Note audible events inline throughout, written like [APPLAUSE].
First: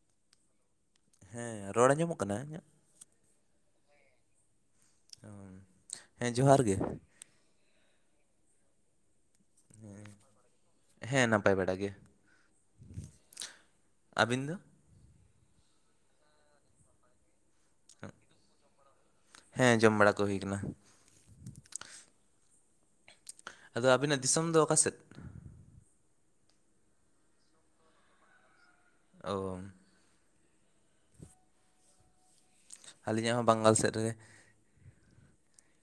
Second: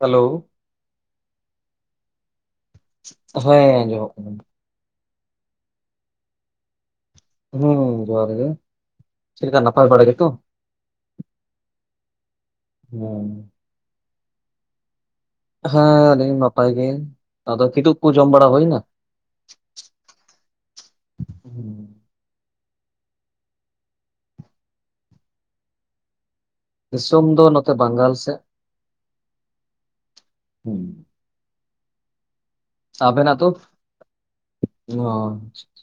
Hello ᱦᱮᱸ ᱨᱚᱲ ᱟᱸᱡᱚᱢᱚᱜ ᱠᱟᱱᱟ ᱤᱧᱟᱹᱜ ᱦᱚᱭ ᱟᱱᱡᱚᱢ ᱚᱜ ᱠᱟᱱᱟ᱾ ᱚᱢ ᱦᱮᱸ ᱡᱚᱦᱟᱨ ᱜᱮ ᱦᱩᱸ ᱡᱚᱦᱟᱨ ᱜᱮ ᱪᱮᱫ ᱞᱮᱠᱟ ᱱᱟᱯᱟᱭ ᱵᱟᱲᱟ ᱜᱮ ᱛᱚ ᱦᱮᱸ ᱱᱟᱯᱟᱭ ᱵᱟᱲᱟ ᱜᱮ ᱦᱩᱸ ᱟᱵᱤᱱ ᱫᱚ ᱦᱮᱸ ᱟᱞᱤᱧ ᱱᱟᱯᱟᱭ ᱜᱮ ᱟᱫᱚ ᱠᱤᱫᱩᱵ ᱠᱚ ᱡᱚᱢ ᱵᱟᱲᱟ ᱦᱩᱭ ᱱᱟ ᱦᱮᱸ ᱡᱚᱢ ᱵᱟᱲᱟ ᱠᱚ ᱦᱩᱭ ᱠᱟᱱᱟ᱾ ᱦᱩᱸ, ᱟᱫᱚ ᱟᱹᱵᱤᱱ ᱟᱜ ᱫᱤᱥᱚᱢ ᱫᱚ ᱚᱠᱟ ᱥᱮᱫ ᱫᱤᱥᱚᱢ ᱫᱚ ᱱᱚᱛᱮ ᱵᱟᱝᱜᱟᱞ ᱥᱮᱫ ᱚᱢ ᱦᱩᱸ ᱟᱹᱞᱤᱧᱟᱜ ᱟᱵᱮᱱᱟᱜ ᱦᱚᱸ ᱫᱚ ᱵᱟᱝᱜᱟᱞ ᱥᱮᱫ ᱨᱮᱜᱮ [UNINTELLIGIBLE]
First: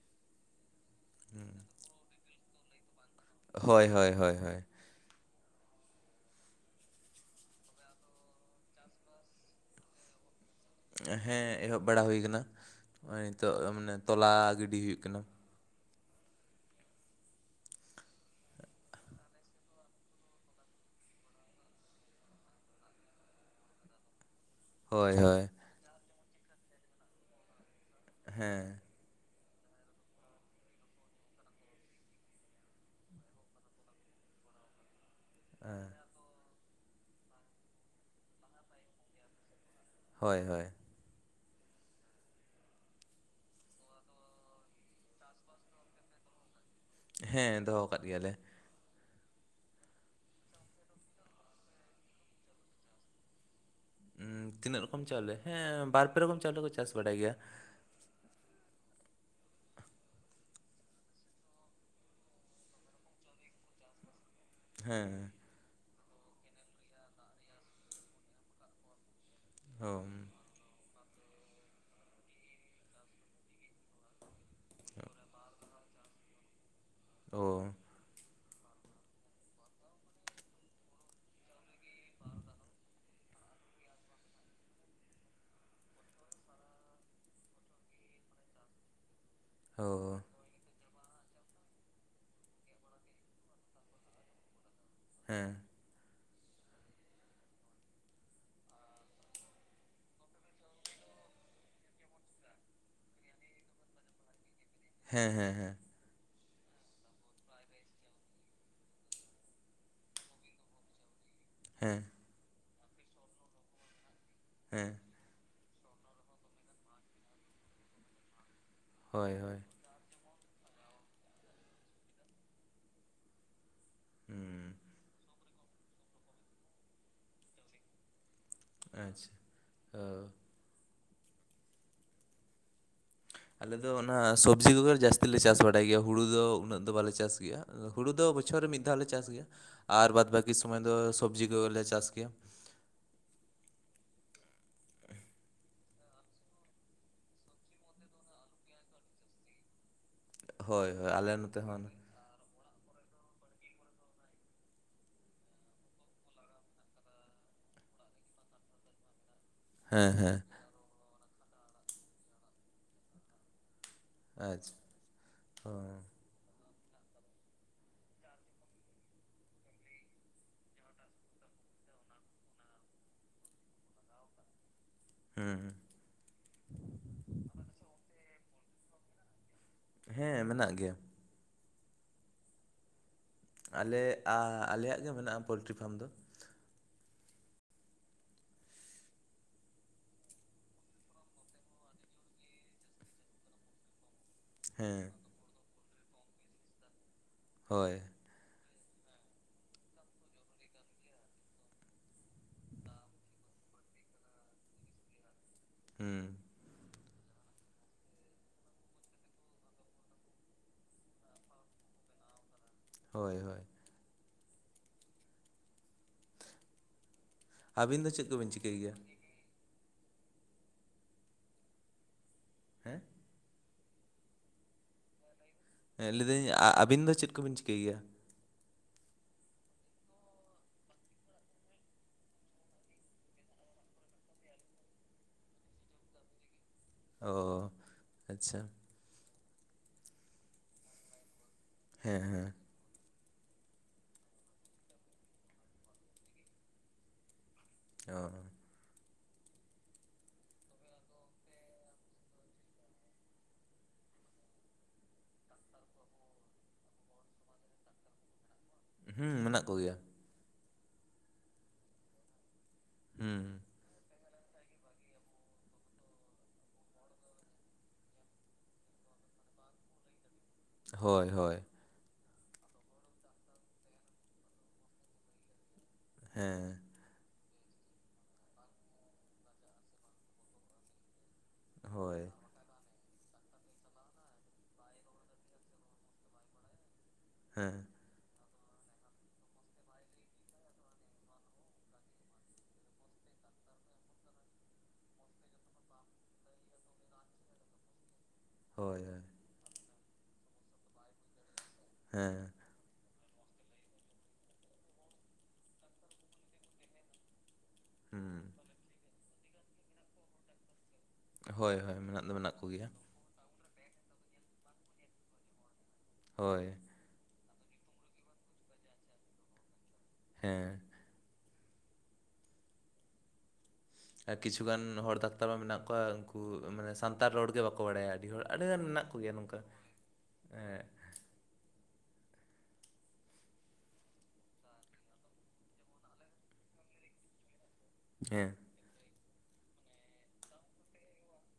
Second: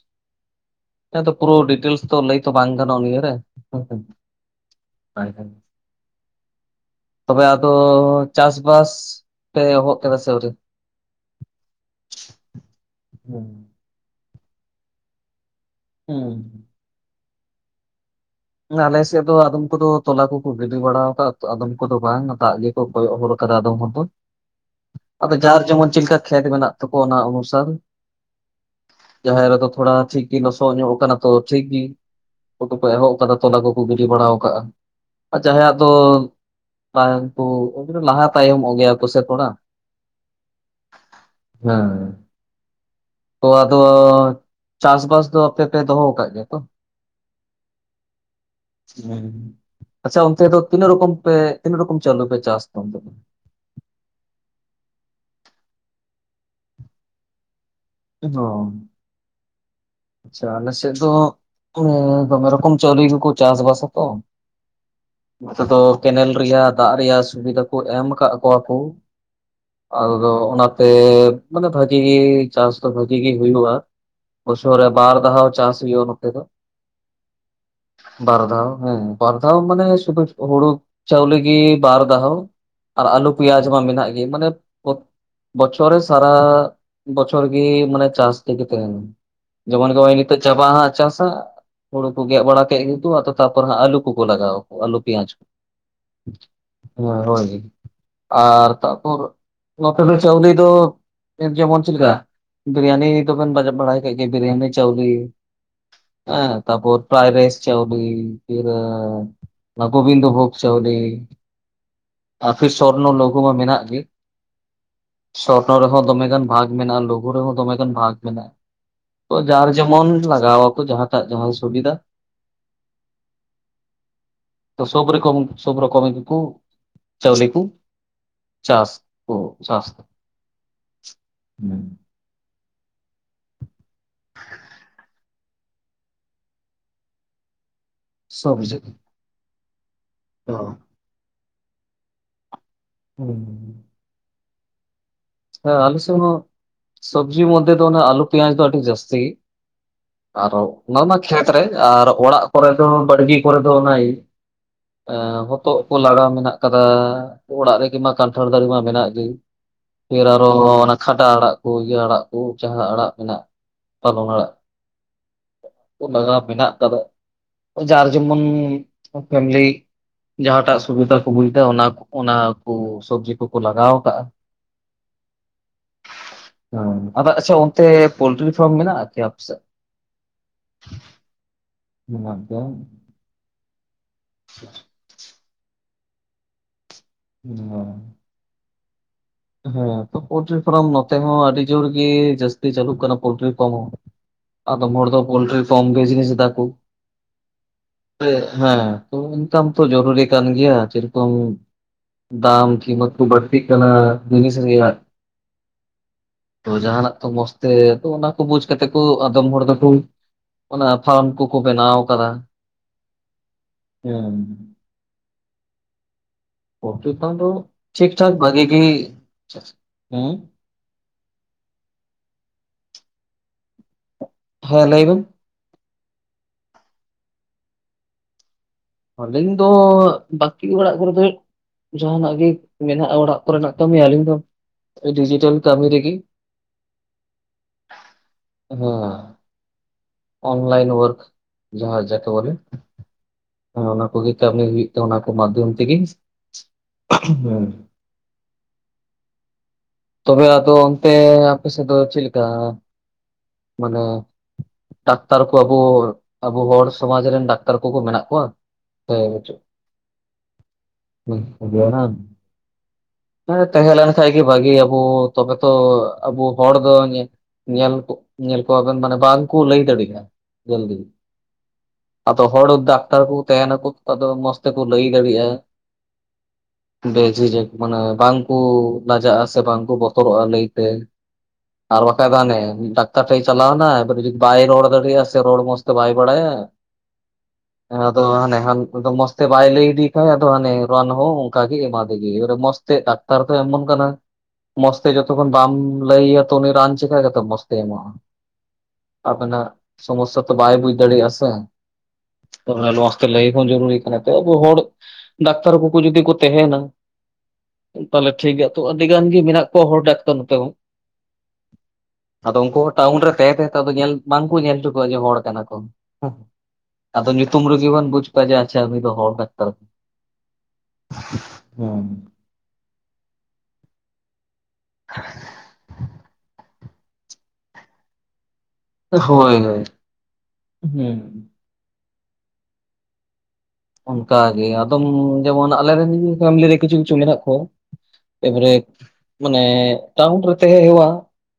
ᱦᱮᱸ ᱟᱫᱚ ᱯᱩᱨᱟᱹ ᱰᱤᱴᱮᱞᱮᱥ ᱛᱚ ᱞᱟᱹᱭ ᱛᱚ ᱵᱟᱝ ᱜᱟᱱᱚᱜᱟ ᱱᱤᱭᱟᱹ ᱨᱮ ᱦᱳᱭ ᱦᱳᱭ ᱦᱳᱭ ᱦᱳᱭ ᱦᱳᱭ ᱦᱳᱭ ᱛᱚᱵᱮ ᱟᱫᱚ ᱪᱟᱥ ᱵᱟᱥ ᱯᱮ ᱮᱦᱚᱵ ᱠᱮᱫᱟ ᱥᱮ ᱟᱹᱣᱨᱤ ᱦᱮᱸ ᱮᱦᱚᱵ ᱵᱟᱲᱟ ᱦᱩᱭ ᱠᱟᱱᱟ ᱱᱚᱜᱼᱚᱭ ᱦᱩᱸ ᱱᱤᱛᱚᱜ ᱢᱟᱱᱮ ᱛᱚᱞᱟ ᱜᱤᱰᱤ ᱦᱩᱭᱩᱜ ᱠᱟᱱᱟ᱾ ᱦᱩᱸ ᱟᱞᱮ ᱥᱮᱫ ᱫᱚ ᱟᱫᱚᱢ ᱠᱚᱫᱚ ᱛᱚᱞᱟ ᱠᱚᱠᱚ ᱜᱤᱰᱤ ᱵᱟᱲᱟ ᱣᱟᱠᱟᱜᱟ ᱟᱫᱚᱢ ᱠᱚᱫᱚ ᱵᱟᱝ ᱫᱟᱜ ᱜᱮ ᱠᱚ ᱠᱚᱭᱚᱜ ᱦᱚᱨ ᱟᱠᱟᱫᱟ ᱟᱫᱟᱢ ᱦᱚᱲ ᱫᱚ [UNINTELLIGIBLE] ᱟᱫᱚ ᱦᱳᱭ ᱡᱟᱨ ᱡᱮᱢᱚᱱ ᱪᱮᱫ ᱞᱮᱠᱟ ᱠᱷᱮᱛ ᱢᱮᱱᱟᱜ ᱛᱚᱠᱚ ᱚᱱᱟ ᱚᱱᱩᱥᱟᱨ ᱦᱮᱸ ᱡᱟᱦᱮᱨ ᱨᱮᱫᱚ ᱛᱷᱚᱲᱟ ᱴᱷᱤᱠ ᱜᱤ ᱞᱚᱥᱚᱜ ᱧᱚᱜ ᱟᱠᱟᱱᱟ ᱛᱚ ᱴᱷᱤᱠ ᱜᱤ ᱩᱱᱠᱩ ᱠᱚ ᱮᱦᱚᱵ ᱟᱫᱚ ᱛᱚᱞᱟ ᱠᱚᱠᱚ ᱜᱤᱰᱤ ᱵᱟᱲᱟ ᱣᱟᱩᱠᱟᱜᱼᱟ ᱟᱨ ᱡᱟᱦᱟᱸᱭᱟᱜ ᱦᱮᱸ, ᱫᱚ ᱛᱟᱭᱚᱢ ᱠᱚ ᱩᱱᱠᱩ ᱫᱚ ᱞᱟᱦᱟ ᱛᱟᱭᱚᱢᱚᱜ ᱜᱮᱭᱟ ᱠᱚ ᱥᱮ ᱛᱷᱚᱲᱟ᱾ ᱦᱳᱭ ᱦᱳᱭ ᱦᱮᱸ ᱛᱚ ᱟᱫᱚ ᱪᱟᱥ ᱵᱟᱥ ᱫᱚ ᱟᱯᱮ ᱯᱮ ᱫᱚᱦᱚ ᱠᱟᱜ ᱜᱮᱭᱟ ᱛᱚ ᱦᱮᱸ ᱫᱚᱦᱚ ᱠᱟᱫ ᱜᱮᱭᱟᱞᱮ᱾ ᱦᱮᱸ ᱟᱪᱪᱷᱟ ᱚᱱᱛᱮ ᱫᱚ ᱛᱤᱱᱟᱹᱜ ᱨᱚᱠᱚᱢ ᱯᱮ ᱛᱤᱱᱟᱹᱜ ᱨᱚᱠᱚᱢ ᱪᱟᱣᱞ ᱫᱚ ᱯᱮ ᱪᱟᱥ ᱚᱱᱛᱮ ᱫᱚ ᱩ ᱛᱤᱹᱱᱟᱜ ᱨᱚᱠᱚᱢ ᱪᱟᱣᱞᱮ ᱦᱮᱸ ᱵᱟᱨ ᱯᱮ ᱨᱚᱠᱚᱢ ᱪᱟᱣᱞᱮ ᱠᱚ ᱪᱟᱥ ᱵᱟᱲᱟᱭ ᱜᱮᱭᱟ᱾ [UNINTELLIGIBLE] [INAUDIBLE] ᱟᱪᱪᱷᱟ ᱟᱞᱮ ᱥᱮᱫ ᱫᱚ ᱫᱚᱢᱮ ᱨᱚᱠᱚᱢ ᱪᱟᱣᱞᱤ ᱜᱮᱠᱚ ᱪᱟᱥ ᱵᱟᱥ ᱟᱛᱚ ᱦᱮᱸ ᱱᱚᱛᱮ ᱫᱚ ᱠᱮᱱᱮᱞ ᱨᱮᱭᱟᱜ ᱫᱟᱜ ᱨᱮᱭᱟᱜ ᱥᱩᱵᱤᱫᱷᱟ ᱠᱚ ᱮᱢ ᱠᱟᱜ ᱠᱚᱣᱟ ᱠᱚ ᱚ ᱟᱫᱚ ᱚᱱᱟᱛᱮ ᱢᱟᱱᱮ ᱵᱷᱟᱜᱤ ᱪᱟᱥ ᱫᱚ ᱵᱷᱟᱜᱤ ᱜᱤ ᱦᱩᱭᱩᱜᱼᱟ᱾ ᱵᱚᱪᱚᱨ ᱨᱮ ᱵᱟᱨ ᱫᱷᱟᱣ ᱪᱟᱥ ᱦᱩᱭᱩᱜᱼᱟ ᱱᱚᱛᱮ ᱫᱚ ᱚ ᱵᱟᱨ ᱫᱷᱟᱣ ᱦᱮᱸ ᱵᱟᱨ ᱫᱷᱟᱣ ᱢᱟᱱᱮ ᱥᱩᱫᱷᱩ ᱦᱩᱲᱩ ᱪᱟᱣᱞᱤ ᱜᱤ ᱵᱟᱨ ᱫᱷᱟᱣ ᱟᱨ ᱟᱹᱞᱩ ᱯᱮᱭᱟᱡᱽ ᱢᱟ ᱢᱮᱱᱟᱜ ᱜᱤ ᱢᱟᱱᱮ ᱵᱚᱪᱷᱚᱨ ᱨᱮ ᱥᱟᱨᱟ ᱵᱚᱪᱚᱨ ᱜᱤ ᱢᱟᱱᱮ ᱪᱟᱥ ᱛᱤᱜᱤ ᱛᱟᱦᱮᱱᱟ ᱚ ᱡᱮᱢᱚᱱ ᱱᱚᱜ-ᱚᱭ ᱱᱤᱛᱚᱜ ᱪᱟᱵᱟᱜ ᱟᱦᱟᱸᱜ ᱪᱟᱥ ᱦᱟᱸᱜ ᱦᱩᱲᱩ ᱠᱚ ᱜᱮᱜ ᱵᱟᱲᱟ ᱠᱮᱜ ᱜᱮᱠᱚ ᱟᱫᱚ ᱛᱟᱯᱚᱨ ᱦᱟᱸᱜ ᱟᱹᱞᱩ ᱠᱚᱠᱚ ᱞᱟᱜᱟᱣᱟ ᱠᱚ ᱟᱹᱞᱩ ᱟᱹᱞᱩ ᱯᱮᱭᱟᱡᱽ ᱠᱚ ᱦᱮᱸ ᱦᱮᱸ ᱨᱚᱦᱚᱭ ᱜᱤ ᱟᱨ ᱛᱟᱯᱚᱨ ᱱᱚᱛᱮ ᱫᱚ ᱪᱟᱣᱞᱮ ᱫᱚ ᱡᱮᱢᱚᱱ ᱪᱮᱫ ᱞᱮᱠᱟ ᱵᱤᱨᱤᱭᱟᱱᱤ ᱫᱚᱵᱮᱱ ᱵᱟᱵᱟᱭ ᱠᱟᱜ ᱜᱮᱭᱟ ᱵᱤᱨᱤᱭᱟᱱᱤ ᱪᱟᱣᱞᱤ ᱦᱮᱸ ᱦᱮᱸ ᱦᱮᱸ ᱟᱸ ᱛᱟᱯᱚᱨ ᱯᱷᱨᱟᱭ ᱨᱮᱥ ᱪᱟᱣᱞᱤ ᱯᱷᱤᱨ [UNINTELLIGIBLE] ᱜᱳᱵᱤᱱᱫᱽ ᱵᱷᱳᱜ ᱪᱟᱣᱰᱤ [UNINTELLIGIBLE] ᱦᱮᱸ ᱟᱨ ᱯᱷᱤᱨ ᱥᱚᱨᱱᱚ ᱞᱚᱜᱩ ᱢᱟ ᱢᱮᱱᱟᱜ ᱜᱮ ᱦᱮᱸ ᱥᱚᱨᱱᱚ ᱨᱮᱦᱚᱸ ᱫᱚᱢᱮᱜᱟᱱ ᱵᱷᱟᱜᱽ ᱢᱮᱱᱟᱜᱼᱟ᱾ ᱞᱳᱜᱳ ᱨᱮᱦᱚᱸ ᱫᱚᱢᱮᱜᱟᱱ ᱵᱷᱟᱜᱽ ᱦᱳᱭ ᱢᱮᱱᱟᱜᱼᱟ᱾ ᱛᱚ ᱦᱳᱭ ᱡᱟᱨᱮ ᱡᱮᱢᱚᱱ ᱞᱟᱜᱟᱣᱟᱠᱚ ᱡᱟᱦᱟᱸᱴᱟᱜ ᱡᱟᱦᱟᱸ ᱥᱩᱵᱤᱫᱷᱟ᱾ ᱦᱩᱸ [INAUDIBLE] ᱥᱚᱵᱽ ᱨᱮᱠᱚᱢ ᱥᱩᱵᱽ ᱨᱚᱠᱚᱢ ᱠᱚ ᱪᱟᱣᱞᱤ ᱠᱚ ᱪᱟᱥ ᱟᱪᱪᱷᱟ ᱠᱚ ᱪᱟᱥ ᱚ ᱦᱮᱸ ᱟᱞᱮ ᱫᱚ ᱚᱱᱟ ᱥᱚᱵᱽᱡᱤ ᱠᱚᱜᱮ ᱡᱟᱹᱥᱛᱤ ᱞᱮ ᱪᱟᱥ ᱵᱟᱲᱟᱭ ᱜᱮᱭᱟ ᱦᱩᱲᱩ ᱫᱚ ᱩᱱᱟᱹᱜ ᱫᱚ ᱵᱟᱞᱮ ᱪᱟᱥ ᱜᱮᱭᱟ ᱦᱩᱲᱩ ᱫᱚ ᱵᱚᱪᱷᱚᱨ ᱨᱮ ᱥᱚᱵᱽᱡᱤ ᱢᱤᱫ ᱫᱷᱟᱣ ᱞᱮ ᱪᱟᱥ ᱜᱮᱭᱟ ᱟᱨ ᱵᱟᱫᱽ ᱵᱟᱹᱠᱤ ᱦᱮᱸ ᱥᱚᱢᱚᱭ ᱫᱚ ᱥᱚᱵᱽᱡᱤ ᱠᱚᱜᱮᱞᱮ ᱪᱟᱥ ᱜᱮᱭᱟ᱾ ᱦᱩᱸ ᱦᱮᱸ ᱟᱞᱮ ᱥᱮᱫ ᱥᱚᱵᱽᱡᱤ ᱢᱚᱫᱽᱫᱷᱮ ᱫᱚ ᱟᱞᱩ ᱯᱮᱸᱭᱟᱡᱽ ᱫᱚ ᱟᱹᱰᱤ ᱡᱟᱹᱥᱛᱤ ᱜᱮ ᱟᱨᱚ ᱦᱳᱭ ᱚᱱᱟ ᱦᱳᱭ ᱢᱟ ᱟᱞᱮ ᱱᱚᱛᱮ ᱠᱷᱮᱛᱨᱮ ᱦᱚᱸ ᱟᱨ ᱚᱲᱟᱜ ᱠᱚᱨᱮ ᱫᱚ ᱵᱟᱲᱜᱮ ᱠᱚᱨᱮ ᱫᱚ ᱦᱚᱛᱚᱫ ᱠᱚ ᱞᱟᱲᱟᱣ ᱢᱮᱱᱟᱜ ᱟᱠᱟᱫᱟ ᱚᱲᱟᱜ ᱨᱮᱜᱮ ᱢᱟ ᱠᱟᱱᱴᱷᱟᱲ ᱫᱟᱨᱮ ᱢᱟ ᱢᱮᱱᱟᱜ ᱜᱮ ᱦᱮᱸ ᱯᱷᱤᱨ ᱦᱮᱸ ᱟᱨᱚ ᱠᱷᱟᱰᱟ ᱟᱲᱟᱜ ᱠᱚ ᱤᱭᱟᱹ ᱟᱲᱟᱜ ᱠᱚ ᱡᱟᱦᱟᱸ ᱟᱲᱟᱜ ᱢᱮᱱᱟᱜ ᱯᱟᱞᱚᱱ ᱟᱲᱟᱜ ᱟᱪᱪᱷᱟ ᱚ ᱦᱩᱸ ᱞᱟᱜᱟᱣ ᱢᱮᱱᱟᱜ [UNINTELLIGIBLE] ᱡᱟᱨ ᱡᱮᱢᱚᱱ ᱯᱷᱮᱢᱞᱤ ᱡᱟᱦᱟᱸᱴᱟᱜ ᱥᱩᱵᱤᱫᱟ ᱠᱚ ᱵᱩᱡᱽ ᱫᱟ᱾ ᱚᱱᱟ ᱚᱱᱟ ᱠᱚ ᱥᱚᱵᱽᱡᱤ ᱠᱚᱠᱚ ᱞᱟᱜᱟᱣ ᱟᱠᱟᱜᱼᱟ᱾ ᱦᱮᱸ ᱦᱮᱸ ᱟᱫᱚ ᱟᱪᱪᱷᱟ ᱚᱱᱛᱮ ᱯᱳᱞᱴᱨᱤ ᱯᱷᱟᱨᱢ ᱢᱮᱱᱟᱜᱼᱟ ᱠᱤ ᱟᱯᱮ ᱥᱮ? ᱦᱮᱸ ᱢᱮᱱᱟᱜ ᱜᱮᱭᱟ᱾ ᱢᱮᱱᱟᱜ ᱜᱮᱭᱟ᱾ ᱟᱞᱮ ᱟ ᱟᱞᱮᱭᱟᱜ ᱜᱮ ᱢᱮᱱᱟᱜᱼᱟ ᱯᱳᱞᱴᱨᱤ ᱯᱷᱟᱨᱢ ᱫᱚ᱾ [UNINTELLIGIBLE] ᱦᱮᱸ ᱛᱚ ᱯᱳᱞᱴᱨᱤ ᱯᱷᱟᱨᱢ ᱱᱚᱛᱮ ᱦᱚᱸ ᱟᱹᱰᱤ ᱡᱳᱨ ᱜᱮ ᱡᱟᱹᱥᱛᱤ ᱪᱟᱹᱞᱩᱜ ᱠᱟᱱᱟ ᱯᱳᱞᱴᱨᱤ ᱯᱷᱟᱨᱢ ᱦᱚᱸ᱾ ᱦᱮᱸ ᱟᱫᱚᱢ ᱦᱚᱲ ᱫᱚ ᱯᱳᱞᱴᱨᱤ ᱯᱷᱚᱨᱢ ᱵᱮᱡᱱᱮᱥ ᱫᱟᱠᱚ᱾ ᱦᱳᱭ ᱦᱮᱸ ᱤᱱᱠᱟᱢ ᱛᱚ ᱡᱚᱨᱩᱨᱤ ᱠᱟᱱ ᱜᱮᱭᱟ ᱡᱮᱨᱚᱠᱚᱢ ᱫᱟᱢ ᱠᱤᱢᱟᱛ ᱠᱚ ᱵᱟᱹᱲᱛᱤᱜ ᱠᱟᱱᱟ ᱡᱤᱱᱤᱥ ᱨᱮᱭᱟᱜ ᱦᱩᱸ ᱛᱚ ᱡᱟᱦᱟᱸᱱᱟᱜ ᱛᱚ ᱢᱚᱸᱡᱽ ᱛᱮ ᱚᱱᱟ ᱠᱚ ᱵᱩᱡᱽ ᱠᱟᱛᱮ ᱠᱚ ᱟᱫᱚᱢ ᱦᱚᱲ ᱫᱚᱠᱚ ᱚᱱᱟ ᱯᱷᱟᱨᱢ ᱠᱚᱠᱚ ᱵᱮᱱᱟᱣ ᱟᱠᱟᱫᱟ᱾ ᱦᱳᱭ ᱦᱳᱭ ᱦᱮᱸ ᱯᱚᱞᱴᱤᱨᱤ ᱯᱷᱟᱢ ᱫᱚ ᱟᱹᱵᱤᱱ ᱴᱷᱤᱠ ᱫᱚ ᱪᱮᱫ ᱴᱷᱟᱠ ᱠᱚᱵᱤᱱ ᱵᱷᱟᱹᱜᱤ ᱪᱤᱠᱟᱹᱭ ᱜᱮ ᱜᱮᱭᱟ ᱦᱩᱸ ᱦᱮᱸ ᱦᱮᱸ ᱞᱟᱹᱭᱵᱮᱱ ᱦᱮᱸ ᱞᱟᱹᱭᱫᱟᱹᱧ ᱟᱹᱵᱤᱱ ᱫᱚ ᱪᱮᱫ ᱠᱚᱵᱤᱱ ᱪᱤᱠᱟᱹᱭ ᱜᱮᱭᱟ᱾ ᱟᱹᱞᱤᱧ ᱫᱚ ᱵᱟᱠᱤ ᱚᱲᱟᱜ ᱠᱚᱨᱮ ᱫᱚ ᱡᱟᱦᱟᱸᱱᱟᱜ ᱜᱮ ᱢᱮᱱᱟᱜᱼᱟ ᱚᱲᱟᱜ ᱠᱚᱨᱮᱱᱟᱜ ᱠᱟᱹᱢᱤ ᱟᱹᱞᱤᱧ ᱫᱚ ᱰᱤᱡᱤᱴᱟᱞ ᱠᱟᱹᱢᱤᱤ ᱨᱮᱜᱮ‌ ᱚ ᱟᱪᱪᱷᱟ ᱦᱮᱸ ᱚᱱᱞᱟᱹᱭᱤᱱ ᱣᱟᱨᱠ ᱡᱟᱦᱟᱸ ᱦᱮᱸ ᱡᱟᱠᱮ ᱵᱚᱞᱮ ᱦᱮᱸ ᱦᱮᱸ ᱚᱱᱟ ᱠᱚᱜᱮ ᱠᱟᱹᱢᱤ ᱦᱩᱭᱩᱜ ᱛᱮ ᱚᱱᱟ ᱠᱚ ᱢᱟᱫᱽᱫᱷᱚᱢ ᱛᱮᱜᱮ ᱦᱮᱸ ᱚ ᱛᱚᱵᱮ ᱟᱫᱚ ᱚᱱᱛᱮ ᱟᱯᱮ ᱥᱮᱫ ᱫᱚ ᱪᱮᱫ ᱞᱮᱠᱟ᱾ ᱢᱟᱱᱮ ᱰᱟᱠᱛᱟᱨ ᱠᱚ ᱟᱵᱩ ᱟᱵᱩ ᱦᱚᱲ ᱥᱚᱢᱟᱡᱽ ᱨᱮᱱ ᱰᱟᱠᱛᱟᱨ ᱠᱚᱠᱚ ᱢᱮᱱᱟᱜ ᱠᱚᱣᱟ ᱥᱮ ᱦᱩᱸ ᱵᱟᱪᱩᱜ ᱢᱮᱱᱟᱜ ᱠᱚᱜᱮᱭᱟ ᱢᱮᱱᱟᱜ [UNINTELLIGIBLE] ᱦᱮᱸ ᱦᱩᱸ ᱛᱟᱦᱮᱸ ᱞᱮᱱᱠᱷᱟᱡ ᱜᱮ ᱵᱷᱟᱹᱜᱤ ᱟᱵᱚ ᱛᱚᱵᱮ ᱛᱚ ᱟᱵᱚ ᱦᱚᱲ ᱫᱚ ᱧᱮᱞ ᱧᱮᱞ ᱠᱚᱣᱟᱵᱮᱱ ᱢᱟᱱᱮ ᱵᱟᱝᱠᱚ ᱞᱟᱹᱭ ᱫᱟᱲᱮᱭᱟᱜ᱾ ᱡᱚᱞᱫᱤ ᱦᱳᱭ ᱦᱳᱭ ᱟᱫᱚ ᱦᱚᱲ ᱫᱟᱜ ᱰᱟᱠᱛᱟᱨ ᱠᱚ ᱛᱟᱦᱮᱱᱟᱠᱚ ᱟᱫᱚ ᱢᱚᱸᱡᱽ ᱛᱮᱠᱚ ᱞᱟᱹᱭ ᱫᱟᱲᱮᱭᱟᱜᱼᱟ ᱾ ᱦᱮᱸ ᱵᱮ ᱡᱷᱤᱡᱟᱹᱠ ᱢᱟᱱᱮ ᱵᱟᱝᱠᱚ ᱞᱟᱡᱟᱜᱼᱟ ᱥᱮ ᱵᱟᱝᱠᱚ ᱵᱚᱛᱚᱨᱚᱜᱼᱟ ᱞᱟᱹᱭᱛᱮ ᱾ ᱟᱨ ᱦᱳᱭ ᱵᱟᱠᱷᱟᱡ ᱫᱚ ᱦᱟᱱᱮ ᱰᱟᱠᱛᱟᱨ ᱴᱷᱮᱡ ᱮ ᱪᱟᱞᱟᱣᱱᱟ ᱵᱟᱭ ᱨᱚᱲ ᱫᱟᱲᱮᱜ ᱟᱥᱮ ᱨᱟᱲ ᱢᱚᱡᱽ ᱛᱮ ᱵᱟᱭ ᱵᱟᱲᱟᱭᱟ ᱾ ᱦᱮᱸ ᱟᱫᱚ ᱦᱟᱱᱛᱮ ᱢᱚᱸᱡᱽ ᱛᱮ ᱵᱟᱭ ᱞᱟᱹᱭ ᱤᱫᱮ ᱠᱷᱟᱡᱫᱚ ᱦᱟᱱᱮ ᱨᱟᱱ ᱦᱚᱸ ᱚᱱᱠᱟ ᱜᱮ ᱮᱢᱟᱫᱮ ᱜᱮ ᱾ ᱮᱫ ᱰᱟᱠᱛᱟᱨ ᱛᱚ ᱮᱢᱚᱱ ᱠᱟᱱᱟ? ᱢᱚᱸᱡᱽ ᱛᱮ ᱡᱚᱛᱚᱠᱷᱚᱱ ᱵᱟᱢ ᱞᱟᱹᱭ ᱟᱭᱟ ᱛᱚ ᱩᱱᱤ ᱨᱟᱱ ᱪᱮᱠᱟ ᱛᱮ ᱢᱚᱸᱡᱽ ᱛᱮ ᱮᱢᱚᱜᱼᱟ ᱾ ᱦᱚᱭ ᱦᱚᱭ ᱟᱵᱮᱱᱟᱜ ᱥᱚᱢᱚᱥᱥᱟ ᱛᱚ ᱵᱟᱭ ᱵᱩᱡ ᱫᱟᱲᱮᱭᱟᱜᱼᱟ ᱥᱮ ᱾ ᱦᱮᱸ ᱚᱱᱟᱛᱮ ᱞᱟᱹᱭ ᱦᱚᱸ ᱡᱟᱹᱨᱩᱲᱤ ᱠᱟᱱᱟ ᱛᱚ ᱟᱵᱚ ᱦᱚᱲ ᱰᱟᱠᱛᱟᱨ ᱠᱚᱠᱚ ᱡᱩᱫᱤ ᱠᱚ ᱛᱟᱦᱮᱱᱟ ᱛᱟᱦᱞᱮ ᱦᱩᱸ ᱴᱷᱤᱠ ᱟᱜ ᱛᱚ ᱟᱹᱰᱤ ᱜᱟᱱ ᱜᱮ ᱢᱮᱱᱟᱜ ᱠᱚᱣᱟ ᱦᱚᱲ ᱰᱟᱠᱛᱟᱨ ᱱᱚᱛᱮ ᱦᱚᱸ ᱦᱳᱭ ᱦᱳᱭ ᱢᱮᱱᱟᱜ ᱫᱚ ᱾ ᱢᱮᱱᱟᱜ ᱟᱫᱚ ᱩᱱᱠᱩ ᱠᱚᱜᱮᱭᱟ ᱦᱚᱸ ᱴᱟᱣᱩᱱ ᱨᱮ ᱛᱟᱦᱮᱸ ᱛᱟᱦᱮᱸ ᱛᱮ ᱧᱮᱞ ᱵᱟᱝᱠᱩ ᱧᱮᱞ ᱦᱚᱪᱚ ᱠᱚᱣᱟ ᱡᱮ ᱦᱚᱲ ᱠᱟᱱᱟ ᱠᱚ ᱾ ᱦᱚᱭ ᱟᱫᱚ ᱧᱩᱛᱩᱢ ᱨᱮᱜᱮ ᱵᱚᱱ ᱵᱩᱡ ᱠᱚᱣᱟ ᱡᱮ ᱟᱪᱪᱷᱟ ᱩᱱᱤ ᱫᱚ ᱦᱚᱲ ᱰᱟᱠᱛᱟᱨ ᱾ ᱦᱮᱸ ᱦᱩᱸ ᱠᱤᱪᱷᱩ ᱜᱟᱱ ᱦᱚᱲ ᱰᱟᱠᱛᱟᱨ ᱢᱟ ᱢᱮᱱᱟᱜ ᱠᱚᱣᱟ ᱩᱱ ᱠᱩ ᱢᱟᱱᱮ ᱥᱟᱱᱛᱟᱲ ᱨᱚᱲ ᱜᱮ ᱵᱟᱠᱚ ᱵᱟᱲᱟᱭᱟ ᱟᱹᱰᱤ ᱦᱚᱲ ᱾ ᱟᱹᱰᱤᱜᱟᱱ ᱢᱮᱱᱟᱜ ᱠᱚᱜᱮᱭᱟ ᱦᱳᱭ ᱱᱚᱝᱠᱟ ᱾ ᱦᱳᱭ᱾ ᱦᱩᱸ᱾ ᱚᱱᱠᱟ ᱜᱮ ᱟᱫᱚᱢ ᱡᱮᱢᱚᱱ ᱟᱞᱮ ᱨᱮᱱ ᱯᱷᱮᱢᱮᱞᱤ ᱠᱤᱪᱷᱩ-ᱠᱤᱪᱷᱩ ᱢᱮᱱᱟᱜ ᱠᱚᱣᱟ ᱾ ᱦᱮᱸ ᱮᱯᱚᱨᱮ ᱢᱟᱱᱮ ᱴᱟᱣᱩᱱ ᱨᱮ ᱛᱟᱦᱮᱸ ᱦᱮᱣᱟ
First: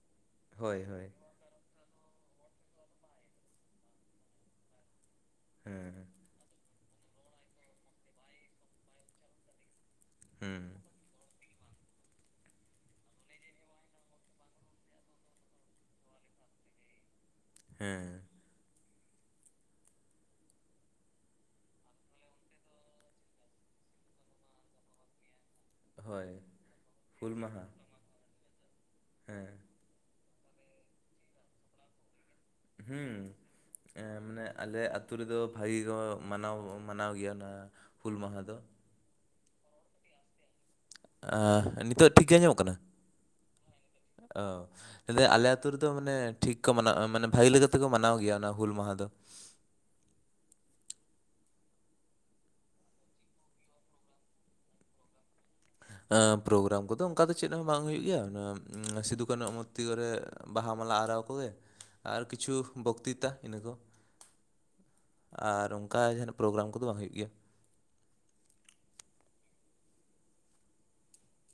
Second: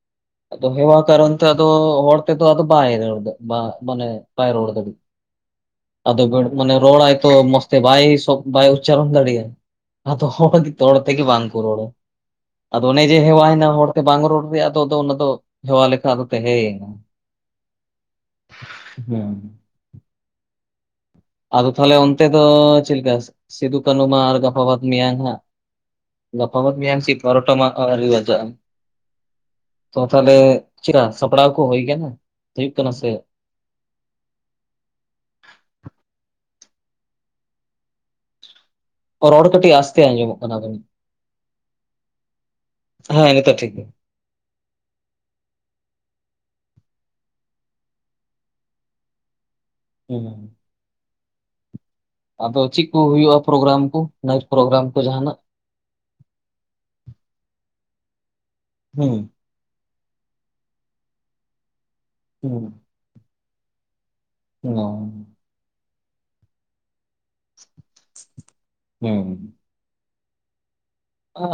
᱾ ᱟᱫᱚ ᱦᱳᱭ ᱦᱮᱣᱟ ᱦᱳᱭ ᱠᱟᱨᱚᱱ ᱛᱮ ᱟᱫᱚ ᱦᱚᱲ ᱛᱮᱫᱚ ᱟᱫᱚ ᱵᱟᱭ ᱨᱚᱲ ᱢᱟᱱᱮ ᱵᱟᱭ ᱨᱚᱲ ᱫᱟᱲᱮᱜ ᱾ ᱦᱮᱸ ᱦᱮᱸ ᱢᱟᱱᱮ ᱨᱚᱲ ᱟᱭ ᱛᱚ ᱢᱚᱡᱽ ᱛᱮ ᱵᱟᱭ ᱵᱟᱭ ᱩᱪᱪᱟᱨᱚᱱ ᱫᱟᱲᱮᱭᱟᱜ-ᱟ ᱾ ᱟᱫᱚ ᱦᱚ ᱦᱚᱲ ᱦᱩᱸ ᱜᱮ ᱦᱚᱲ ᱛᱮ ᱵᱟᱝ ᱠᱚ ᱨᱚᱲᱟ ᱾ ᱟᱫᱚ ᱚᱱᱮ ᱡᱮ ᱦᱮᱣᱟᱭᱮᱱᱟ ᱦᱚᱲ ᱛᱮ ᱵᱟᱝ ᱨᱚᱲ ᱨᱮᱭᱟᱜ ᱟᱫᱚ ᱚᱱᱟ ᱫᱚ ᱦᱮᱣᱟ ᱞᱮᱠᱷᱟᱱ ᱛᱟᱦᱮᱸᱭᱮᱱᱟ ᱾ ᱦᱮᱸ ᱦᱩᱸ ᱟᱫᱚ ᱛᱟᱦᱚᱞᱮ ᱚᱱᱛᱮ ᱫᱚ ᱪᱮᱫ ᱞᱮᱠᱟ? ᱥᱤᱫᱩ ᱠᱟᱹᱱᱩ ᱢᱟ ᱟᱨ ᱜᱟᱯᱟ ᱵᱟᱫ ᱢᱮᱭᱟᱝ ᱦᱟᱸᱜ ᱦᱳᱭ ᱾ ᱜᱟᱯᱟ ᱵᱟᱫ ᱢᱮᱭᱟᱝ ᱪᱮ ᱦᱩᱞ ᱮᱜᱟᱨᱳᱴᱟ ᱢᱟᱦᱟ ᱢᱟ ᱟᱹᱣᱨᱤ ᱵᱟᱡᱟᱜ-ᱟ ᱾ ᱦᱮᱸ ᱛᱚ ᱛᱟᱦᱚᱞᱮ ᱪᱮᱫ ᱥᱟᱯᱲᱟᱣ ᱠᱚ ᱦᱩᱭ ᱠᱟᱱᱟ? ᱦᱩᱭᱩᱜ ᱠᱟᱱᱟ ᱥᱮ ᱦᱮᱸ ᱢᱟᱱᱮ ᱟᱞᱮ ᱟᱛᱳ ᱨᱮᱫᱚ ᱵᱷᱟᱜᱤ ᱠᱚ ᱢᱟᱱᱟᱣ ᱢᱟᱱᱟᱣ ᱜᱮᱭᱟ ᱚᱱᱟ ᱦᱩᱞ ᱢᱟᱦᱟ ᱫᱚ ᱾ ᱨᱚᱲ ᱠᱟᱴᱤᱡ ᱟᱥᱛᱮ ᱟᱡᱚᱢᱚᱜ‍ ᱱᱤᱛᱚᱜ ᱴᱷᱤᱠ ᱜᱮ ᱟᱸᱡᱚᱢᱚᱜ ᱠᱟᱱᱟ? ᱦᱮᱸ ᱱᱤᱛᱚᱜ ᱴᱷᱤᱠ ᱜᱮᱭᱟ ᱮ ᱟᱞᱮ ᱟᱹᱛᱩ ᱨᱮᱫᱚ ᱢᱟᱱᱮ ᱴᱷᱤᱠ ᱠᱚ ᱢᱟᱱᱟᱣᱟ ᱢᱟᱱᱮ ᱵᱷᱟᱹᱜᱮ ᱞᱮᱠᱟ ᱛᱮᱠᱚ ᱢᱟᱱᱟᱣ ᱜᱮᱭᱟ ᱚᱱᱟ ᱦᱩᱞ ᱢᱟᱦᱟ ᱫᱚ ᱾ ᱦᱮᱸ ᱟᱫᱚ ᱪᱮᱫ ᱠᱚ ᱦᱩᱭᱩᱜᱼᱟ ᱯᱨᱳᱜᱨᱟᱢ ᱠᱚ ᱱᱟᱭᱤᱴ ᱯᱨᱳᱜᱨᱟᱢ ᱠᱚ ᱡᱟᱦᱟᱱᱟᱜ ᱯᱨᱳᱜᱨᱟᱢ ᱠᱚᱫᱚ ᱚᱱᱠᱟ ᱫᱚ ᱪᱮᱫ ᱦᱚᱸ ᱵᱟᱝ ᱦᱩᱭᱩᱜ ᱜᱮᱭᱟ ᱚᱱᱟ ᱦᱩᱸ ᱥᱤᱫᱩ ᱠᱟᱱᱩᱭᱟᱜ ᱢᱚ ᱨᱛᱤ ᱠᱚᱨᱮ ᱵᱟᱦᱟ ᱢᱟᱞᱟ ᱟᱨᱟᱣ ᱠᱚᱜᱮ ᱾ ᱟᱨ ᱠᱤᱪᱷᱩ ᱦᱩᱸ ᱵᱚᱠᱛᱤᱛᱟ ᱚᱱᱟᱹ ᱠᱚ ᱾ [UNINTELLIGIBLE] ᱟᱨ ᱚᱱᱠᱟ ᱡᱟᱦᱟᱸᱱᱟᱜ ᱯᱨᱳᱜᱮᱨᱟᱢ ᱠᱚᱫᱚ ᱦᱚᱭ ᱜᱮ ᱦᱮᱸ,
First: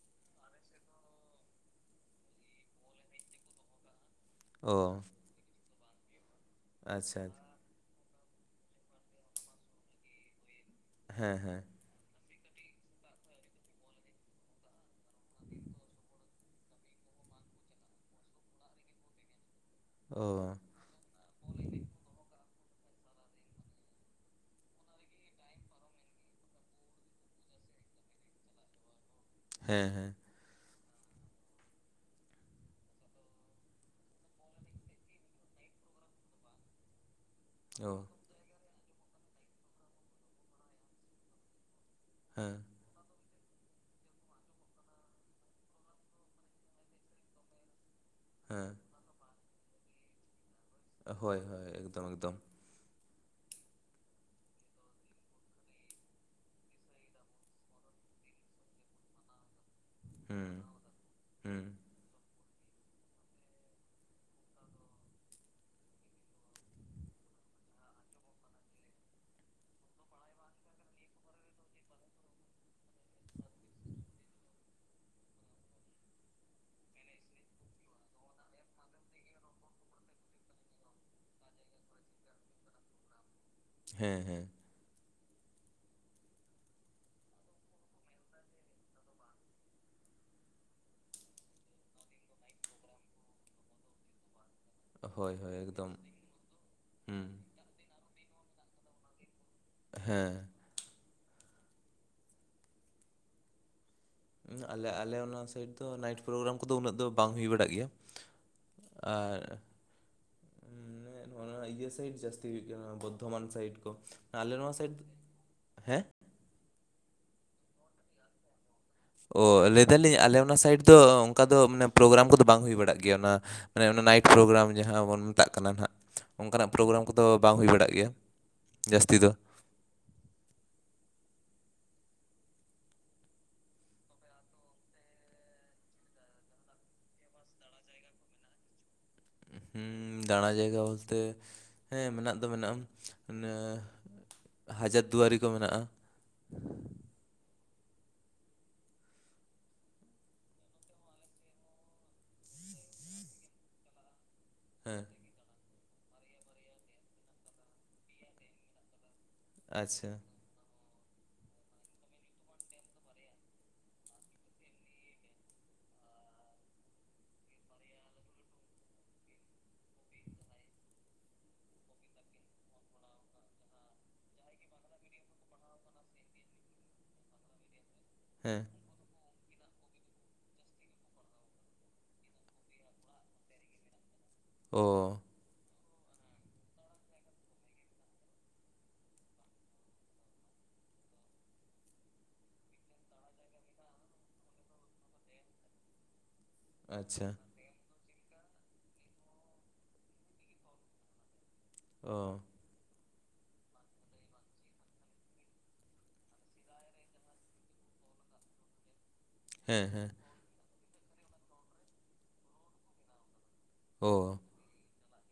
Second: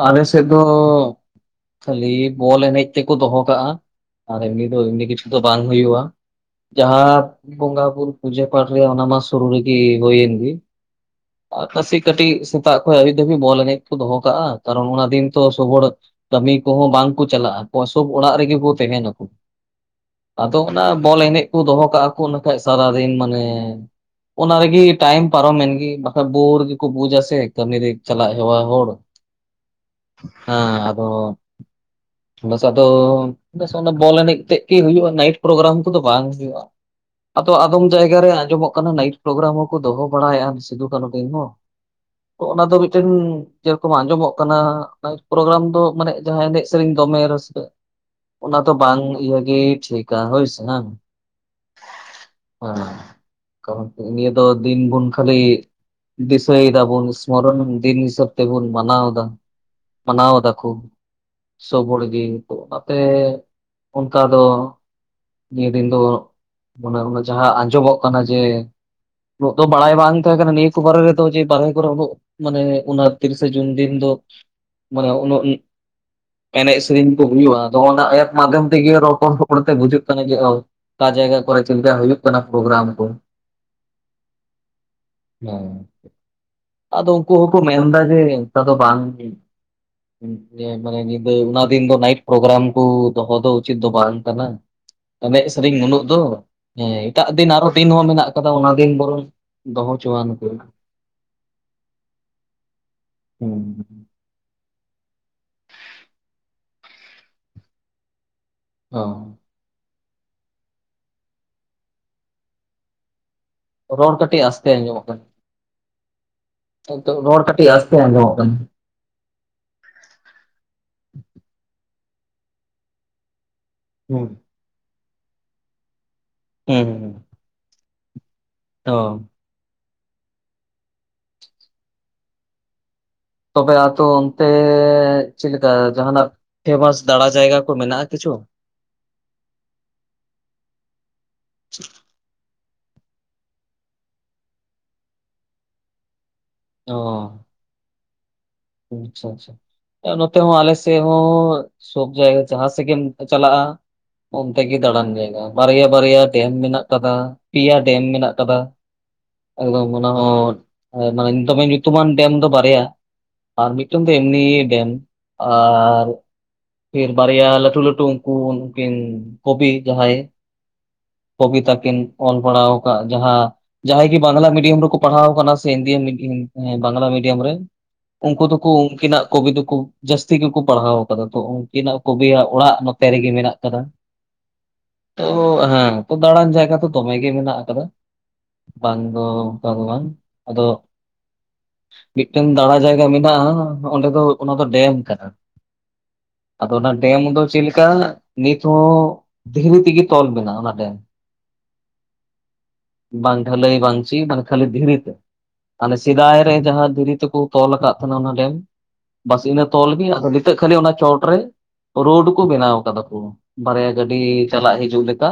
ᱟᱞᱮ ᱥᱮᱫ ᱫᱚ ᱠᱷᱟᱹᱞᱤ ᱵᱚᱞ ᱮᱱᱮᱡ ᱛᱮᱠᱚ ᱫᱚᱦᱚ ᱠᱟᱜᱼᱟ ᱾ ᱟᱨ ᱮᱢᱱᱤ ᱚ ᱫᱚ ᱮᱢᱱᱤ ᱠᱤᱪᱷᱩ ᱫᱚ ᱵᱟᱝ ᱦᱩᱭᱩᱜᱼᱟ ᱟᱪᱪᱷᱟ ᱡᱟᱦᱟᱸ ᱾ ᱵᱚᱸᱜᱟ ᱵᱩᱨᱩ ᱯᱩᱡᱟᱹ ᱯᱟᱴ ᱨᱮ ᱚᱱᱟ ᱢᱟ ᱥᱩᱨᱩ ᱨᱮᱜᱮ ᱦᱩᱭᱮᱱ ᱜᱮ ᱦᱮᱸ ᱦᱮᱸ ᱟᱨ ᱠᱷᱹᱥᱤ ᱠᱟᱹᱴᱤᱡ ᱥᱮᱛᱟᱜ ᱠᱷᱚᱡ ᱟᱹᱭᱩᱵ ᱫᱷᱟᱹᱵᱤᱡ ᱵᱚᱞ ᱮᱱᱮᱡ ᱠᱚ ᱫᱚᱦᱚ ᱠᱟᱜᱼᱟ ᱠᱟᱨᱚᱱ ᱚᱱᱟ ᱫᱤᱱ ᱛᱚ ᱥᱚᱵᱨ ᱠᱟᱹᱢᱤ ᱠᱚᱦᱚᱸ ᱵᱟᱝ ᱠᱚ ᱪᱟᱞᱟᱜᱼᱟ ᱠᱚᱥᱚᱵ ᱚᱲᱟᱜ ᱨᱮᱜᱮ ᱠᱚ ᱛᱟᱦᱮᱱᱟᱠᱚ ᱚ ᱟᱫᱚ, ᱚᱱᱟ ᱵᱚᱞ ᱮᱱᱮᱡ ᱠᱚ ᱫᱚᱦᱚ ᱠᱟᱜᱼᱟ ᱠᱚ ᱤᱱᱟᱹ ᱠᱷᱟᱡ ᱥᱟᱨᱟᱫᱤᱱ ᱢᱟᱱᱮ ᱚᱱᱟ ᱨᱮᱜᱤ ᱴᱟᱭᱤᱢ ᱯᱟᱨᱚᱢᱮᱱ ᱜᱤ ᱵᱟᱠᱷᱟ ᱵᱳᱨ ᱜᱮᱠᱚ ᱵᱩᱡᱟ ᱥᱮ ᱠᱟᱹᱢᱤ ᱨᱮ ᱪᱟᱞᱟᱜ ᱦᱮᱣᱟ ᱦᱚᱲ ᱦᱮᱸ ᱦᱮᱸ, ᱦᱮᱸ ᱟᱫᱚ ᱵᱟᱥ ᱟᱫᱚ, ᱵᱮᱥ ᱚᱱᱟ ᱵᱚᱞ ᱮᱱᱮᱡ ᱛᱮᱜ ᱜᱮ ᱦᱩᱭᱩᱜᱼᱟ ᱱᱟᱭᱤᱴ ᱯᱨᱳᱜᱨᱟᱢ ᱠᱚᱫᱚ ᱵᱟᱝ ᱦᱩᱭᱩᱜᱼᱟ ᱾ ᱟᱫᱚ ᱟᱫᱚᱢ ᱚ ᱡᱟᱭᱜᱟ ᱨᱮ ᱟᱸᱡᱚᱢᱚᱜ, ᱱᱟᱭᱤᱴ ᱯᱨᱳᱜᱨᱟᱢ ᱦᱚᱸᱠᱚ ᱫᱚᱦᱚ ᱵᱟᱲᱟᱭᱮᱜᱼᱟ ᱥᱤᱫᱩ ᱠᱟᱹᱱᱦᱩ ᱫᱤᱱ ᱦᱚᱸ ᱦᱮᱸ ᱚᱱᱟ ᱫᱚ ᱾ [UNINTELLIGIBLE] [UNINTELLIGIBLE] ᱠᱚ ᱟᱸᱡᱚᱢᱚᱜ ᱠᱟᱱᱟ ᱱᱟᱤᱴ ᱯᱨᱳᱜᱨᱟᱢ ᱫᱚ ᱢᱟᱱᱮ ᱡᱟᱦᱟᱸ ᱮᱱᱮᱡ ᱥᱮᱨᱮᱧ ᱫᱚᱢᱮ ᱨᱟᱹᱥᱠᱟᱹ, ᱚᱱᱟ ᱫᱚ ᱦᱮᱸ ᱵᱟᱝ ᱤᱭᱟᱹ ᱜᱮ ᱴᱷᱤᱠᱟ ᱦᱳᱭ ᱥᱮ ᱵᱟᱝ, ᱦᱳᱭ ᱦᱳᱭ ᱮᱠᱫᱚᱢ ᱮᱠᱫᱚᱢ ᱾ ᱦᱮᱸ ᱠᱚᱱ [UNINTELLIGIBLE] ᱱᱤᱭᱟᱹ ᱫᱚ ᱫᱤᱱ ᱜᱩᱱ ᱠᱷᱟᱹᱞᱤ ᱫᱤᱥᱟᱹᱭ ᱫᱟᱵᱚᱱ ᱤᱥᱢᱚᱨᱚᱱ ᱫᱤᱱ ᱦᱤᱥᱟᱹᱵ, ᱛᱮᱵᱚᱱ ᱢᱟᱱᱟᱣᱫᱟ ᱢᱟᱱᱟᱣ ᱦᱩᱸ ᱫᱟᱠᱚ, ᱦᱩᱸ ᱥᱚᱵ ᱦᱚᱲ ᱜᱮ ᱛᱚ ᱚᱱᱟᱛᱮ ᱚᱱᱠᱟ ᱫᱚ, ᱤᱧ ᱨᱤᱱ ᱫᱚ ᱢᱚᱱᱮ ᱮᱱᱮ ᱡᱟᱦᱟᱸ ᱟᱸᱡᱚᱢᱚᱜ ᱠᱟᱱᱟ ᱡᱮ [UNINTELLIGIBLE] ᱫᱚ ᱵᱟᱲᱟᱭ ᱵᱟᱝ ᱛᱟᱦᱮᱸ ᱠᱟᱱᱟ ᱱᱤᱭᱟᱹᱠᱚ ᱵᱟᱨᱮ ᱨᱮᱫᱚ ᱡᱮ [UNINTELLIGIBLE] ᱠᱚᱨᱮ ᱢᱟᱱᱮ [UNINTELLIGIBLE] ᱛᱤᱨᱤᱥᱮ ᱡᱩᱱ ᱫᱤᱱ ᱫᱚ ᱢᱟᱱᱮ ᱩᱱᱟᱹᱜ ᱮᱱᱮᱡ ᱥᱮᱨᱮᱧ ᱠᱚ ᱦᱩᱭᱩᱜᱼᱟ ᱟᱫᱚ ᱚᱱᱟ ᱮᱯ ᱢᱟᱫᱷᱚᱢ ᱛᱮᱜᱮ ᱨᱚᱯᱚᱲ ᱨᱚᱯᱚᱲ ᱛᱮ ᱵᱩᱡᱩᱜ ᱠᱟᱱᱟ ᱡᱮ ᱚᱣ ᱚᱠᱟ ᱡᱟᱭᱜᱟ ᱠᱚᱨᱮ ᱪᱮᱫᱞᱮᱠᱟ ᱦᱩᱭᱩᱜ ᱠᱟᱱᱟ ᱯᱨᱳᱜᱮᱨᱟᱢ ᱠᱚ ᱦᱮᱸ ᱦᱮᱸ ᱦᱮᱸ ᱟᱫᱚ ᱩᱱᱠᱩ ᱦᱚᱸᱠᱚ ᱢᱮᱱᱫᱟ, [UNINTELLIGIBLE] ᱫᱚ ᱵᱟᱝ [UNINTELLIGIBLE] ᱚᱱᱮ ᱢᱟᱱᱮ ᱧᱤᱫᱟᱹ ᱚᱱᱟ ᱫᱤᱱ ᱫᱚ ᱱᱟᱭᱤᱴ ᱯᱨᱳᱜᱨᱟᱢ ᱠᱚ ᱫᱚᱦᱚ ᱫᱚ ᱩᱪᱤᱛ ᱫᱚ ᱵᱟᱝ ᱠᱟᱱᱟ ᱾ ᱦᱳᱭ ᱮᱱᱮᱡ ᱦᱳᱭ ᱥᱮᱨᱮᱧ ᱮᱠᱫᱚᱢ ᱢᱩᱱᱟᱹᱜ [UNINTELLIGIBLE] ᱫᱚ ᱦᱮᱸ ᱦᱩᱸ ᱮᱴᱟᱜ ᱫᱤᱱ ᱟᱨᱦᱚ ᱫᱤᱱ ᱦᱚᱸ ᱢᱮᱱᱟᱜ ᱠᱟᱫᱟ ᱚᱱᱟ ᱫᱤᱱ ᱵᱚᱨᱚᱢ ᱫᱚᱦᱚᱦᱚᱪᱚᱣᱟᱱ ᱦᱮᱸ ᱠᱚ, ᱦᱩᱸ ᱾ ᱦᱮᱸ ᱟᱞᱮ ᱟᱞᱮ ᱚᱱᱟ ᱥᱟᱭᱤᱰ ᱫᱚ ᱱᱟᱭᱤᱴ ᱯᱨᱳᱜᱨᱟᱢ ᱠᱚᱫᱚ ᱩᱱᱟᱹᱜ ᱫᱚ ᱵᱟᱝ ᱦᱩᱭ ᱵᱟᱲᱟᱜ ᱜᱮᱭᱟ ᱾ ᱚ ᱟᱨ ᱱᱚᱜ ᱤᱭᱟᱹ ᱥᱟᱭᱤᱰ ᱡᱟᱹᱥᱛᱤ ᱦᱩᱭᱩᱜ ᱜᱮᱭᱟ ᱵᱚᱨᱫᱷᱚᱢᱟᱱ ᱥᱟᱭᱤᱰ, ᱨᱚᱲ ᱠᱟᱹᱴᱤᱡ ᱟᱞᱮ ᱟᱥᱛᱮ ᱱᱚᱣᱟ ᱥᱟᱭᱤᱰ ᱟᱸᱡᱚᱢᱚᱜ ᱠᱟᱱᱟ ᱦᱮᱸ ᱨᱚᱲ ᱠᱟᱹᱴᱤᱡ ᱟᱥᱛᱮ ᱟᱸᱡᱚᱢᱚᱜ ᱠᱟᱱᱟ ᱾ ᱚ ᱞᱟᱹᱭ ᱫᱟᱞᱤᱧ ᱟᱞᱮ ᱚᱱᱟ ᱥᱟᱭᱤᱰ ᱫᱚ ᱚᱱᱠᱟ ᱫᱚ ᱢᱟᱱᱮ ᱯᱨᱳᱜᱨᱟᱢ ᱠᱚᱫᱚ ᱵᱟᱝ ᱦᱩᱭ ᱵᱟᱲᱟᱜ ᱜᱮᱭᱟ ᱚᱱᱟ ᱢᱟᱱᱮ ᱚᱱᱟ ᱱᱟᱭᱤᱴ ᱦᱩᱸ᱾ ᱯᱨᱳᱜᱨᱟᱢ ᱡᱟᱦᱟᱸ ᱵᱚᱱ ᱢᱮᱛᱟᱜ ᱠᱟᱱᱟ ᱦᱟᱸᱜ ᱚᱱᱠᱟᱱᱟᱜ ᱦᱩᱸ ᱯᱨᱳᱜᱨᱟᱢ ᱦᱩᱸ ᱠᱚᱫᱚ ᱵᱟᱝ ᱦᱩᱭ ᱵᱟᱲᱟᱜ ᱜᱮᱭᱟ ᱾ ᱚ ᱡᱟᱹᱥᱛᱤ ᱫᱚ ᱾ ᱛᱚᱵᱮ ᱟᱛᱳ ᱚᱱᱛᱮ ᱪᱮᱫᱞᱮᱠᱟ ᱡᱟᱦᱟᱸᱱᱟᱜ ᱯᱷᱮᱢᱟᱥ ᱫᱟᱬᱟ ᱡᱟᱭᱜᱟ ᱠᱚ ᱢᱮᱱᱟᱜᱼᱟ ᱠᱤᱪᱷᱩ ᱾ ᱦᱮᱸ ᱫᱟᱬᱟ ᱡᱟᱭᱜᱟ ᱵᱚᱞᱛᱮ ᱦᱮᱸ ᱢᱮᱱᱟᱜ ᱫᱚ ᱢᱮᱱᱟᱜᱼᱟ ᱤᱱᱟ, ᱦᱟᱡᱟᱨ ᱫᱩᱣᱟᱨᱤ ᱠᱚ ᱢᱮᱱᱟᱜᱼᱟ ᱾ ᱚᱸᱻ᱾ ᱟᱪᱷᱟ ᱟᱪᱷᱟ ᱱᱚᱛᱮ ᱦᱚᱸ ᱟᱞᱮ ᱥᱮᱫ ᱦᱚᱸ ᱥᱚᱵ ᱡᱟᱭᱜᱟ ᱡᱟᱦᱟᱸ ᱥᱮᱫ ᱜᱮᱢ ᱪᱟᱞᱟᱜᱼᱟ ᱚᱱᱛᱮ ᱜᱮ ᱦᱮᱸ ᱫᱟᱲᱟᱱ ᱡᱟᱭᱜᱟ, ᱵᱟᱨᱭᱟ ᱵᱟᱨᱭᱟ ᱰᱮᱢ ᱢᱮᱱᱟᱜ ᱟᱠᱟᱫᱟ ᱯᱮᱭᱟ ᱰᱮᱢ ᱢᱮᱱᱟᱜ ᱟᱠᱟᱫᱟ ᱾ ᱮᱠᱫᱚᱢ ᱚᱱᱟ ᱟᱪᱪᱷᱟ ᱦᱚᱸ ᱮ ᱢᱟᱱᱮ ᱫᱚᱢᱮ ᱧᱩᱛᱩᱢᱟᱱ ᱰᱮᱢ ᱫᱚ ᱵᱟᱨᱭᱟ᱾ ᱟᱨ ᱢᱤᱫᱴᱮᱱ ᱫᱚ ᱮᱢᱱᱤ ᱰᱮᱢ, ᱟᱨ ᱯᱷᱤᱨ ᱵᱟᱨᱭᱟ ᱞᱟᱹᱴᱩ ᱞᱟᱹᱴᱩ ᱩᱱᱠᱩ ᱩᱱᱠᱤᱱ ᱠᱚᱵᱤ ᱡᱟᱦᱟᱸᱭ ᱠᱚᱵᱤᱛᱟ ᱠᱤᱱ ᱚᱞ ᱵᱟᱲᱟᱣ ᱠᱟᱜ ᱡᱟᱦᱟᱸ᱾ ᱡᱟᱦᱟᱸᱭ ᱜᱤ ᱵᱟᱝᱞᱟ ᱢᱤᱰᱤᱭᱟᱢ ᱨᱮᱠᱚ ᱯᱟᱲᱦᱟᱣ ᱟᱠᱟᱱᱟ ᱥᱮ ᱦᱤᱱᱫᱤ ᱢᱤ-ᱦᱤ ᱮᱸ ᱵᱟᱝᱞᱟ ᱢᱤᱰᱤᱭᱟᱢ ᱨᱮ᱾ ᱩᱱᱠᱩ ᱦᱮᱸ ᱫᱩᱠᱩ ᱩᱱᱠᱤ ᱱᱟᱜ ᱠᱚᱵᱤ ᱫᱩᱠᱩ ᱡᱟᱹᱥᱛᱤ ᱜᱤᱠᱩ ᱯᱟᱲᱦᱟᱣ ᱟᱠᱟᱫᱟ᱾ ᱛᱚ ᱩᱱᱠᱤᱱᱟᱜ ᱠᱚᱵᱤᱭᱟᱜ ᱚᱲᱟᱜ ᱱᱚᱛᱮ ᱨᱮᱜᱮ ᱢᱮᱱᱟᱜ ᱠᱟᱫᱟ᱾ ᱚ᱾ ᱚ ᱦᱮᱸ ᱛᱚᱵᱮ ᱫᱟᱬᱟᱱ ᱡᱟᱭᱜᱟ ᱛᱚ ᱫᱚᱢᱮ ᱜᱮ ᱢᱮᱱᱟᱜ ᱟᱠᱟᱫᱟ᱾ ᱵᱟᱝ ᱫᱚ ᱚᱱᱠᱟ ᱫᱚ ᱵᱟᱝ, ᱟᱫᱚ ᱢᱤᱜᱴᱮᱱ ᱫᱟᱬᱟ ᱡᱟᱭᱜᱟ ᱢᱮᱱᱟᱜᱼᱟ ᱦᱟᱸ ᱚᱸᱰᱮ ᱫᱚ ᱚᱱᱟ ᱫᱚ ᱰᱮᱢ ᱠᱟᱱᱟ᱾ ᱟᱫᱚ ᱚᱱᱟ ᱰᱮᱢ ᱟᱪᱪᱷᱟ ᱫᱚ ᱪᱮᱞᱠᱟ ᱱᱤᱛᱦᱚᱸ ᱫᱷᱤᱨᱤ ᱛᱮᱜᱮ ᱛᱚᱞ ᱢᱮᱱᱟᱜᱼᱟ ᱚᱱᱟ ᱰᱮᱢ᱾ ᱚ᱾ ᱵᱟᱝ ᱰᱷᱟᱹᱞᱟᱹᱭ ᱵᱟᱝ ᱪᱤ ᱵᱟᱝᱫᱚ ᱠᱷᱟᱹᱞᱤ ᱫᱷᱤᱨᱤ ᱛᱮ᱾ ᱦᱟᱱᱮ ᱥᱮᱫᱟᱭ ᱨᱮ ᱡᱟᱦᱟᱸ ᱫᱷᱤᱨᱤ ᱛᱮᱠᱚ ᱛᱚᱞ ᱟᱠᱟᱜ ᱛᱟᱦᱮᱱᱟ ᱚᱱᱟ ᱰᱮᱢ᱾ ᱵᱟᱥ ᱤᱱᱟᱹ ᱦᱮᱸ ᱛᱚᱞ ᱜᱮ ᱦᱮᱸ ᱟᱫᱚ ᱱᱤᱛᱚᱜ ᱠᱷᱟᱹᱞᱤ ᱚᱱᱟ ᱪᱚᱴᱨᱮ ᱨᱳᱰ ᱠᱚ ᱵᱮᱱᱟᱣ ᱠᱟᱫᱟ ᱠᱚ᱾ ᱵᱟᱨᱭᱟ ᱚ ᱜᱟᱹᱰᱤ ᱪᱟᱞᱟᱜ ᱦᱤᱡᱩᱜ ᱞᱮᱠᱟ᱾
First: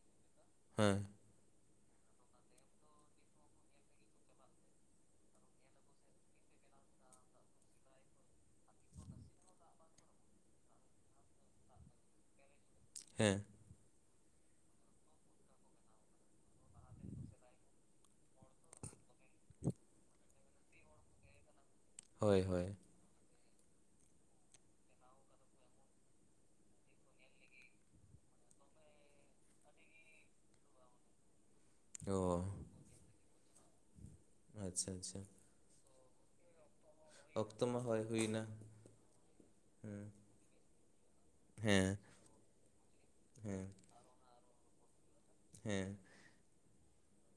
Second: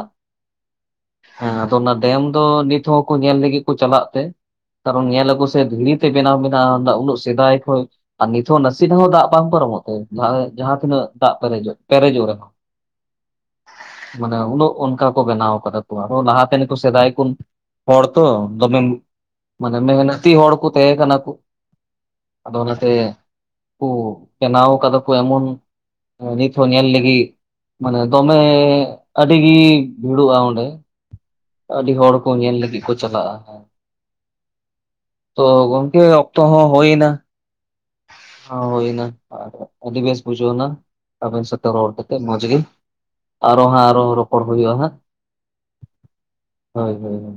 ᱦᱮᱸ᱾ ᱦᱮᱸ ᱟᱫᱚ ᱚᱱᱟ ᱰᱮᱢ ᱫᱚ ᱱᱤᱛ ᱦᱚᱸᱠᱚ ᱧᱮᱞ ᱞᱟᱹᱜᱤᱫ ᱠᱚ ᱪᱟᱞᱟᱜ ᱛᱮ᱾ ᱠᱟᱨᱚᱱ ᱧᱮᱞ ᱟᱠᱚ ᱥᱮ ᱫᱷᱤᱨᱤ ᱛᱮ ᱵᱮᱱᱟᱣ ᱢᱮᱱᱟᱜᱼᱟ ᱚᱱᱟ ᱩᱱᱟᱹᱜ ᱥᱮᱫᱟᱭ ᱠᱷᱚᱡ ᱟ ᱱᱤ ᱛᱚ ᱱᱟᱥᱤ ᱛᱮᱦᱚᱸ ᱫᱟᱜ ᱵᱟᱝ ᱯᱟᱨᱚᱢᱚᱜ ᱛᱮ ᱡᱟᱸᱦᱟ ᱮᱸ ᱡᱟᱸᱦᱟ ᱛᱤᱱᱟᱹᱜ ᱫᱟᱜ ᱯᱮᱨᱮᱡᱚᱜ ᱯᱮᱨᱮᱡᱚᱜ ᱨᱮᱦᱚᱸ᱾ ᱦᱮᱸ᱾ ᱢᱟᱱᱮ ᱩᱱᱟᱹᱜ ᱚᱱᱠᱟ ᱠᱚ ᱵᱮᱱᱟᱣ ᱠᱟᱫᱟ ᱠᱚ ᱟᱨᱚ ᱞᱟᱦᱟ ᱛᱮ ᱱᱤᱠᱩ ᱥᱮᱫᱟᱭ ᱠᱩᱱ᱾ ᱦᱚᱲ ᱛᱚ ᱫᱚᱢᱮ ᱢᱟᱱᱮ ᱢᱮᱦᱚᱱᱟᱛᱤ ᱦᱚᱲ ᱠᱩ ᱛᱟᱦᱮᱸ ᱠᱟᱱᱟ ᱠᱩ᱾ ᱦᱳᱭ ᱟᱫᱚ ᱦᱳᱭ ᱚᱱᱟᱛᱮ ᱠᱩ ᱵᱮᱱᱟᱣ ᱠᱟᱫᱟ ᱠᱚ ᱮᱢᱚᱱ ᱮᱸ ᱱᱤᱛ ᱦᱚᱸ ᱧᱮᱞ ᱞᱟᱹᱜᱤ ᱢᱟᱱᱮ ᱫᱚᱢᱮ ᱟᱹᱰᱤ ᱜᱤ ᱵᱷᱤᱲᱚᱜᱼᱟ ᱚᱸᱰᱮ᱾ ᱟᱹᱰᱤ ᱦᱚᱲ ᱚ ᱠᱚ ᱧᱮᱞ ᱞᱟᱹᱜᱤᱫ ᱠᱚ ᱪᱟᱞᱟᱜᱼᱟ, ᱦᱮᱸ᱾ ᱟᱪᱷᱟ ᱟᱪᱷᱟ᱾ ᱛᱚ ᱜᱚᱝᱠᱮ ᱚᱠᱛᱚ ᱦᱚᱸ ᱦᱳᱭᱱᱟ᱾ ᱚᱠᱛᱚ ᱢᱟ ᱦᱚᱭ ᱦᱩᱭᱱᱟ᱾ ᱦᱚᱸ ᱦᱩᱭᱱᱟ ᱟᱹᱰᱤ ᱦᱮᱸ ᱵᱮᱥ ᱵᱩᱡᱷᱟᱹᱣ ᱱᱟ ᱟᱵᱮᱱ ᱥᱟᱛᱮ ᱨᱚᱲ ᱦᱮᱸ ᱠᱟᱛᱮᱜ ᱢᱚᱸᱡᱽ ᱜᱮ᱾ ᱟᱨᱚ ᱦᱮᱸ ᱦᱟᱸ ᱟᱨᱚ ᱨᱚᱯᱚᱲ ᱦᱩᱭᱩᱜᱼᱟ ᱦᱟᱸᱜ᱾ ᱦᱮᱸ᱾ ᱦᱳᱭ ᱦᱳᱭ ᱦᱳᱭ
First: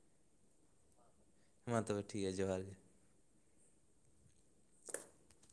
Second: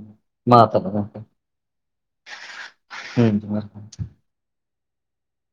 ᱢᱟ ᱛᱚᱵᱮ ᱜᱚᱝᱠᱮ᱾ ᱢᱟ ᱛᱚᱵᱮ ᱴᱷᱤᱠ ᱜᱮᱭᱟ ᱡᱚᱦᱟᱨ ᱜᱮ᱾ ᱦᱮᱸ ᱡᱚᱦᱟᱨ ᱜᱚᱝᱠᱮ᱾ [INAUDIBLE]